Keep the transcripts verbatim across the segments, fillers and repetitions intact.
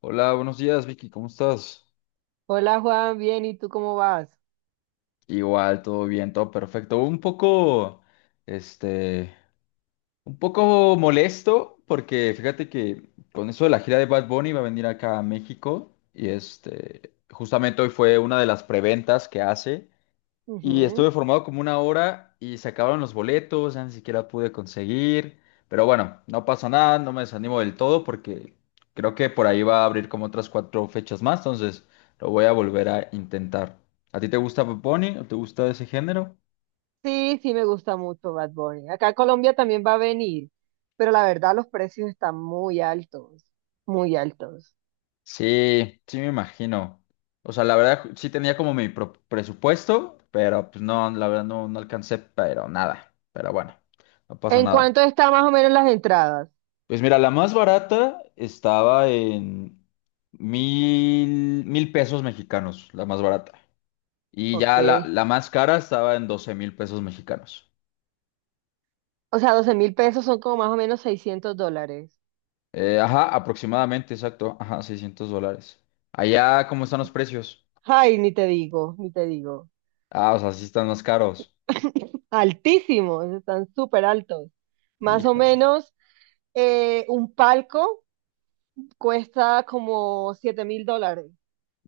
Hola, buenos días, Vicky, ¿cómo estás? Hola Juan, bien, ¿y tú cómo vas? Igual, todo bien, todo perfecto. Un poco, este, un poco molesto porque fíjate que con eso de la gira de Bad Bunny va a venir acá a México y este, justamente hoy fue una de las preventas que hace. Y estuve Ujú. formado como una hora y se acabaron los boletos, ya ni siquiera pude conseguir. Pero bueno, no pasa nada, no me desanimo del todo porque creo que por ahí va a abrir como otras cuatro fechas más, entonces lo voy a volver a intentar. ¿A ti te gusta Bad Bunny o te gusta ese género? Sí, sí me gusta mucho Bad Bunny. Acá a Colombia también va a venir, pero la verdad los precios están muy altos, muy altos. Sí, sí me imagino. O sea, la verdad sí tenía como mi pro- presupuesto, pero pues no, la verdad no, no alcancé, pero nada. Pero bueno, no pasa ¿En nada. cuánto están más o menos las entradas? Pues mira, la más barata estaba en mil, mil pesos mexicanos, la más barata. Y Ok. ya la, la más cara estaba en doce mil pesos mexicanos. O sea, doce mil pesos son como más o menos seiscientos dólares. Eh, ajá, aproximadamente, exacto. Ajá, seiscientos dólares. Allá, ¿cómo están los precios? Ay, ni te digo, ni te digo. Ah, o sea, sí están más caros. Altísimos, están súper altos. Más o Híjole. menos eh, un palco cuesta como siete mil dólares.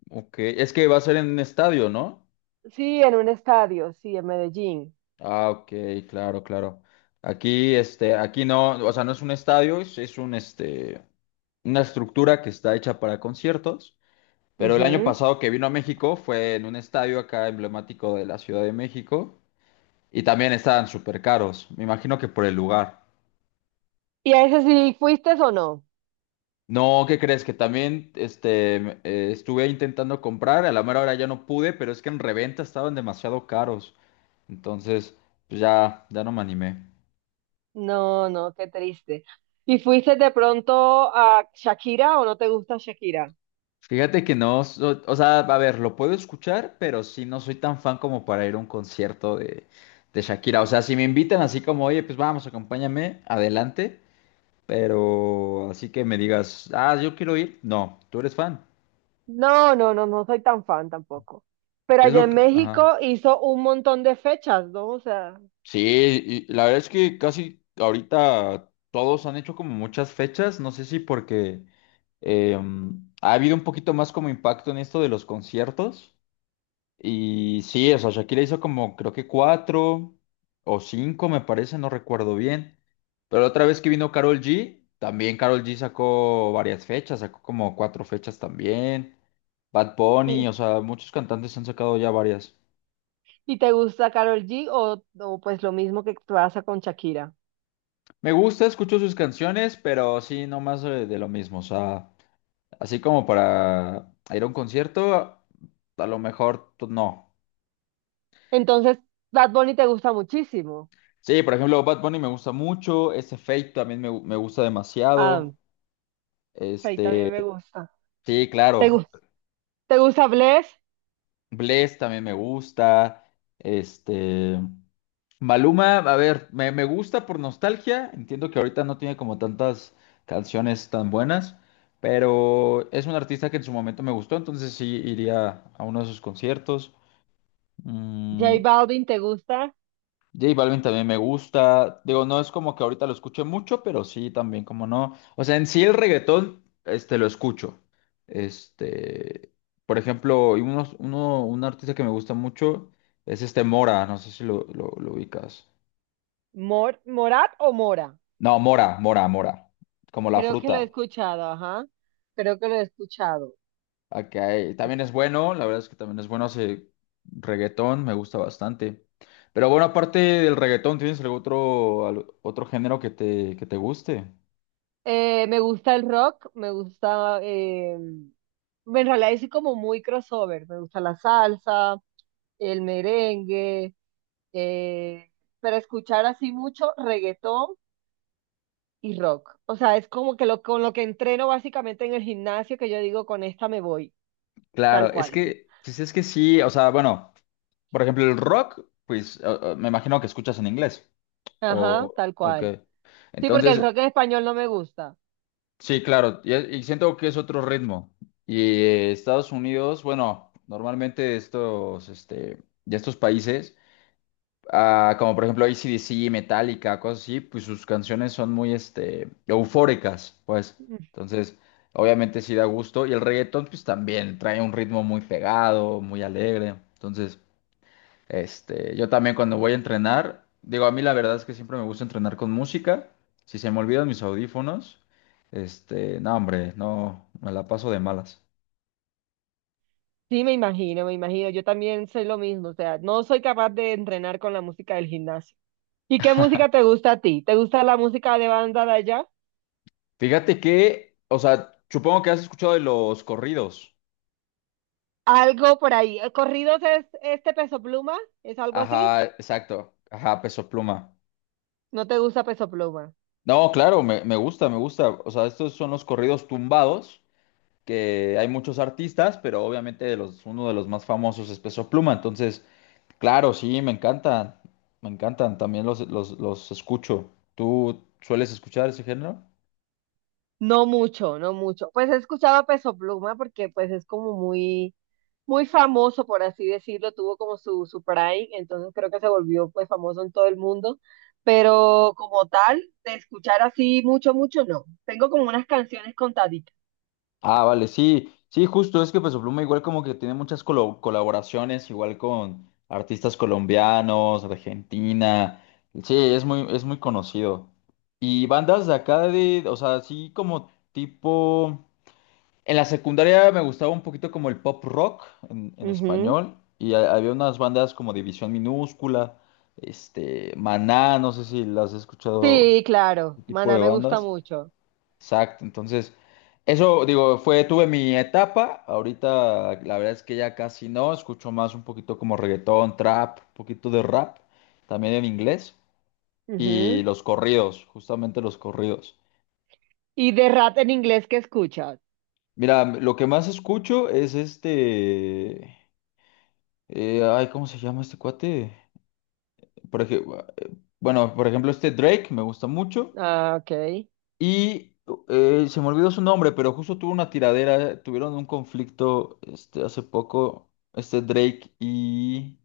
Ok, es que va a ser en un estadio, ¿no? Sí, en un estadio, sí, en Medellín. Ah, ok, claro, claro. Aquí, este, aquí no, o sea, no es un estadio, es, es un, este, una estructura que está hecha para conciertos. Pero el año Ujú. pasado que vino a México fue en un estadio acá emblemático de la Ciudad de México y también estaban súper caros, me imagino que por el lugar. ¿Y a ese sí fuiste o no? No, ¿qué crees? Que también este, m- eh, estuve intentando comprar, a la mera hora ya no pude, pero es que en reventa estaban demasiado caros. Entonces, pues ya, ya no me animé. No, no, qué triste. ¿Y fuiste de pronto a Shakira o no te gusta Shakira? Fíjate que no, so- o sea, a ver, lo puedo escuchar, pero sí no soy tan fan como para ir a un concierto de, de Shakira. O sea, si me invitan así como, oye, pues vamos, acompáñame, adelante. Pero así que me digas, ah, yo quiero ir. No, tú eres fan. No, no, no, no soy tan fan tampoco. Pero ¿Qué es allá lo en que...? Ajá. México hizo un montón de fechas, ¿no? O sea, Sí, y la verdad es que casi ahorita todos han hecho como muchas fechas. No sé si porque eh, ha habido un poquito más como impacto en esto de los conciertos. Y sí, o sea, Shakira hizo como creo que cuatro o cinco, me parece, no recuerdo bien. Pero la otra vez que vino Karol G, también Karol G sacó varias fechas, sacó como cuatro fechas también. Bad Bunny, ¿y, o sea, muchos cantantes han sacado ya varias. y te gusta Karol G o, o pues lo mismo que pasa con Shakira? Me gusta, escucho sus canciones, pero sí, no más eh, de, lo mismo. O sea, así como para ir a un concierto, a lo mejor pues, no. Entonces, Bad Bunny te gusta muchísimo. Sí, por ejemplo, Bad Bunny me gusta mucho, ese Fate también me, gu- me gusta Ah, demasiado. ahí también Este, me gusta. sí, ¿Te, gu- claro. Te gusta Bless? Bless también me gusta. Este, Maluma, a ver, me, me gusta por nostalgia. Entiendo que ahorita no tiene como tantas canciones tan buenas, pero es un artista que en su momento me gustó, entonces sí iría a uno de sus conciertos. Mm, J Balvin, ¿te gusta? J Balvin también me gusta. Digo, no es como que ahorita lo escuche mucho, pero sí también, como no. O sea, en sí el reggaetón, este, lo escucho. Este, por ejemplo, y unos, uno, un artista que me gusta mucho es este Mora, no sé si lo, lo, lo ubicas. Mor ¿Morat o Mora? No, Mora, Mora, Mora. Como la Creo que lo fruta. he escuchado, ajá. Creo que lo he escuchado. Ok, también es bueno, la verdad es que también es bueno hace reggaetón, me gusta bastante. Pero bueno, aparte del reggaetón, ¿tienes algún otro, al- otro género que te, que te guste? Eh, me gusta el rock, me gusta, eh, en realidad es como muy crossover. Me gusta la salsa, el merengue, eh, pero escuchar así mucho reggaetón y rock. O sea, es como que lo, con lo que entreno básicamente en el gimnasio, que yo digo, con esta me voy, tal Claro, es cual. que, pues es que sí, o sea, bueno, por ejemplo, el rock, pues o- o me imagino que escuchas en inglés, Ajá, o, tal o cual. qué. Sí, porque el Entonces, rock en español no me gusta. sí, claro, y, y siento que es otro ritmo. Y eh, Estados Unidos, bueno, normalmente estos, este, de estos países, ah, como por ejemplo A C/D C AC/DC, Metallica, cosas así, pues sus canciones son muy, este, eufóricas, pues. Entonces, obviamente sí da gusto. Y el reggaetón, pues también trae un ritmo muy pegado, muy alegre. Entonces... Este, yo también cuando voy a entrenar, digo, a mí la verdad es que siempre me gusta entrenar con música. Si se me olvidan mis audífonos, este, no, hombre, no, me la paso de malas. Sí, me imagino, me imagino. Yo también soy lo mismo, o sea, no soy capaz de entrenar con la música del gimnasio. ¿Y qué música te gusta a ti? ¿Te gusta la música de banda de allá? Fíjate que, o sea, supongo que has escuchado de los corridos. Algo por ahí. ¿Eh, ¿Corridos es este Peso Pluma? ¿Es algo así? Ajá, exacto. Ajá, Peso Pluma. ¿No te gusta Peso Pluma? No, claro, me, me gusta, me gusta. O sea, estos son los corridos tumbados, que hay muchos artistas, pero obviamente de los, uno de los más famosos es Peso Pluma. Entonces, claro, sí, me encantan. Me encantan, también los, los, los escucho. ¿Tú sueles escuchar ese género? No mucho, no mucho. Pues he escuchado a Peso Pluma porque pues es como muy muy famoso, por así decirlo, tuvo como su, su prime, entonces creo que se volvió pues famoso en todo el mundo, pero como tal, de escuchar así mucho, mucho, no. Tengo como unas canciones contaditas. Ah, vale, sí, sí, justo, es que Peso Pluma igual como que tiene muchas colo- colaboraciones, igual con artistas colombianos, Argentina. Sí, es muy, es muy conocido. Y bandas de acá de, o sea, así como tipo. En la secundaria me gustaba un poquito como el pop rock en, en Ujú. español y ha- había unas bandas como División Minúscula, este, Maná, no sé si las has escuchado, Sí, claro. ese tipo Maná de me gusta bandas. mucho. Exacto, entonces eso digo, fue, tuve mi etapa, ahorita la verdad es que ya casi no, escucho más un poquito como reggaetón, trap, un poquito de rap, también en inglés y Ujú. los corridos, justamente los corridos. ¿Y de rap en inglés qué escuchas? Mira, lo que más escucho es este. Eh, ay, ¿cómo se llama este cuate? Por ejemplo, eh, bueno, por ejemplo, este Drake me gusta mucho. Ah, ok. Y eh, se me olvidó su nombre, pero justo tuvo una tiradera, tuvieron un conflicto este, hace poco, este Drake y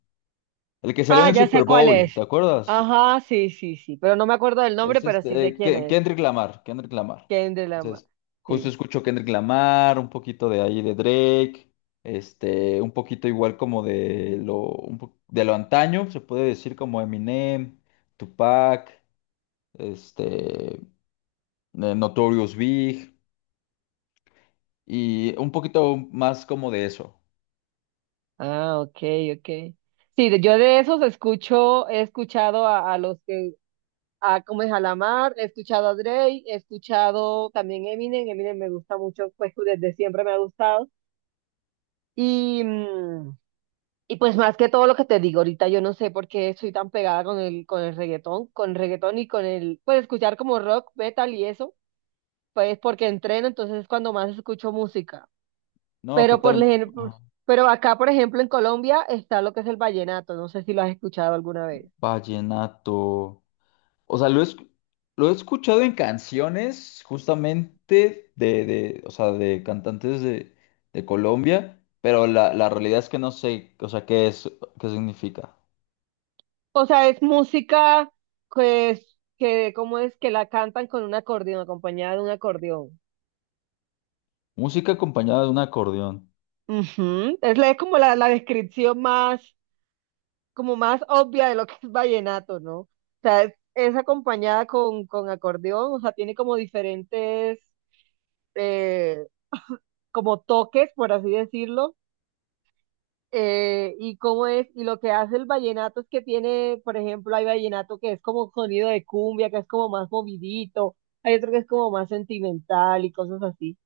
el que salió en Ah, el ya Super sé cuál Bowl, es. ¿te acuerdas? Ajá, sí, sí, sí. Pero no me acuerdo del nombre, Es pero sí este, sé eh, quién Ke- es. Kendrick Lamar, Kendrick Lamar. Kendrick Lamar. Entonces, justo Sí. escucho Kendrick Lamar, un poquito de ahí de Drake, este, un poquito igual como de lo, un po- de lo antaño, se puede decir como Eminem, Tupac, este, eh, Notorious Big, y un poquito más como de eso. Ah, ok, ok. Sí, de- yo de esos escucho, he escuchado a, a los que, a como es a Lamar, he escuchado a Drake, he escuchado también Eminem, Eminem me gusta mucho, pues desde siempre me ha gustado. Y, mm, y pues más que todo lo que te digo ahorita, yo no sé por qué soy tan pegada con el, con el reggaetón, con el reggaetón y con el, pues escuchar como rock, metal y eso, pues porque entreno, entonces es cuando más escucho música. No, Pero por total, ejemplo, ah, pero acá, por ejemplo, en Colombia está lo que es el vallenato. No sé si lo has escuchado alguna vez. vallenato. O sea, lo he, esc- lo he escuchado en canciones justamente de, de, o sea, de cantantes de, de Colombia, pero la, la realidad es que no sé, o sea, qué es, qué significa. O sea, es música pues, que, ¿cómo es? Que la cantan con un acordeón, acompañada de un acordeón. Música acompañada de un acordeón. Ujú. Es, la- es como la, la descripción más, como más obvia de lo que es vallenato, ¿no? O sea, es, es acompañada con, con acordeón, o sea, tiene como diferentes, eh, como toques, por así decirlo eh, y cómo es, y lo que hace el vallenato es que tiene, por ejemplo, hay vallenato que es como sonido de cumbia, que es como más movidito, hay otro que es como más sentimental y cosas así.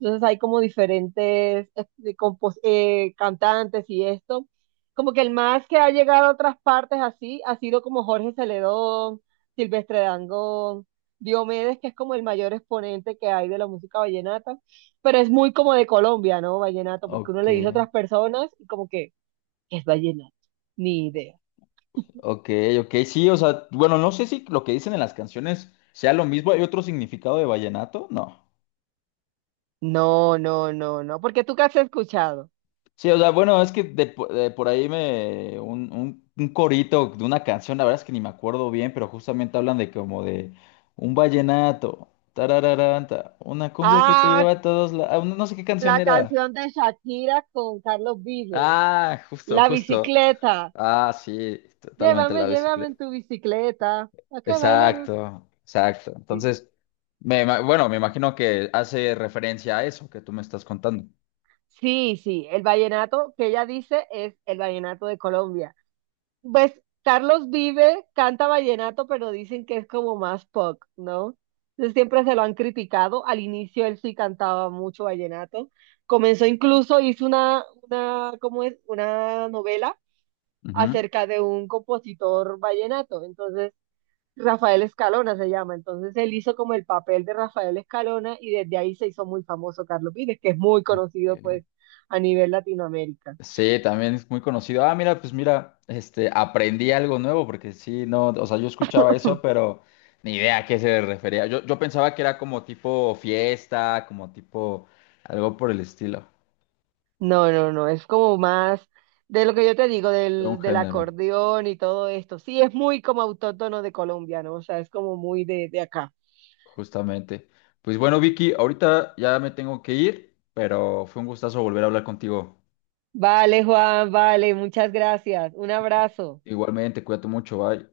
Entonces hay como diferentes eh, de compos- eh, cantantes y esto. Como que el más que ha llegado a otras partes así ha sido como Jorge Celedón, Silvestre Dangond, Diomedes, que es como el mayor exponente que hay de la música vallenata, pero es muy como de Colombia, ¿no? Vallenato, porque uno Ok, le dice a otras personas y como que que es vallenato. Ni idea. ok, ok, sí, o sea, bueno, no sé si lo que dicen en las canciones sea lo mismo. ¿Hay otro significado de vallenato? No. No, no, no, no, porque tú qué has escuchado. Sí, o sea, bueno, es que de, po- de por ahí me un, un, un corito de una canción, la verdad es que ni me acuerdo bien, pero justamente hablan de como de un vallenato, tarararanta, una cumbia que te Ah, lleva a todos la- ah, no sé qué canción la era. canción de Shakira con Carlos Vives. Ah, justo, La justo. bicicleta. Ah, sí, totalmente la Llévame, llévame bicicleta. en tu bicicleta. ¿A qué bailemos? Exacto, exacto. Sí. Entonces, me, ima- bueno, me imagino que hace referencia a eso que tú me estás contando. Sí, sí, el vallenato que ella dice es el vallenato de Colombia. Pues Carlos Vive canta vallenato, pero dicen que es como más pop, ¿no? Entonces siempre se lo han criticado. Al inicio él sí cantaba mucho vallenato. Comenzó incluso, hizo una, una, ¿cómo es? Una novela Ujú. acerca de un compositor vallenato. Entonces, Rafael Escalona se llama. Entonces él hizo como el papel de Rafael Escalona y desde ahí se hizo muy famoso Carlos Vives, que es muy conocido Ok. pues a nivel Latinoamérica. Sí, también es muy conocido. Ah, mira, pues mira, este, aprendí algo nuevo porque sí, no, o sea, yo escuchaba eso, pero ni idea a qué se refería. Yo, yo pensaba que era como tipo fiesta, como tipo algo por el estilo, No, no, no, es como más de lo que yo te digo, de del, un del género, acordeón y todo esto. Sí, es muy como autóctono de Colombia, ¿no? O sea, es como muy de, de acá. justamente. Pues bueno, Vicky, ahorita ya me tengo que ir, pero fue un gustazo volver a hablar contigo. Vale, Juan, vale, muchas gracias. Un abrazo. Igualmente, cuídate mucho, bye.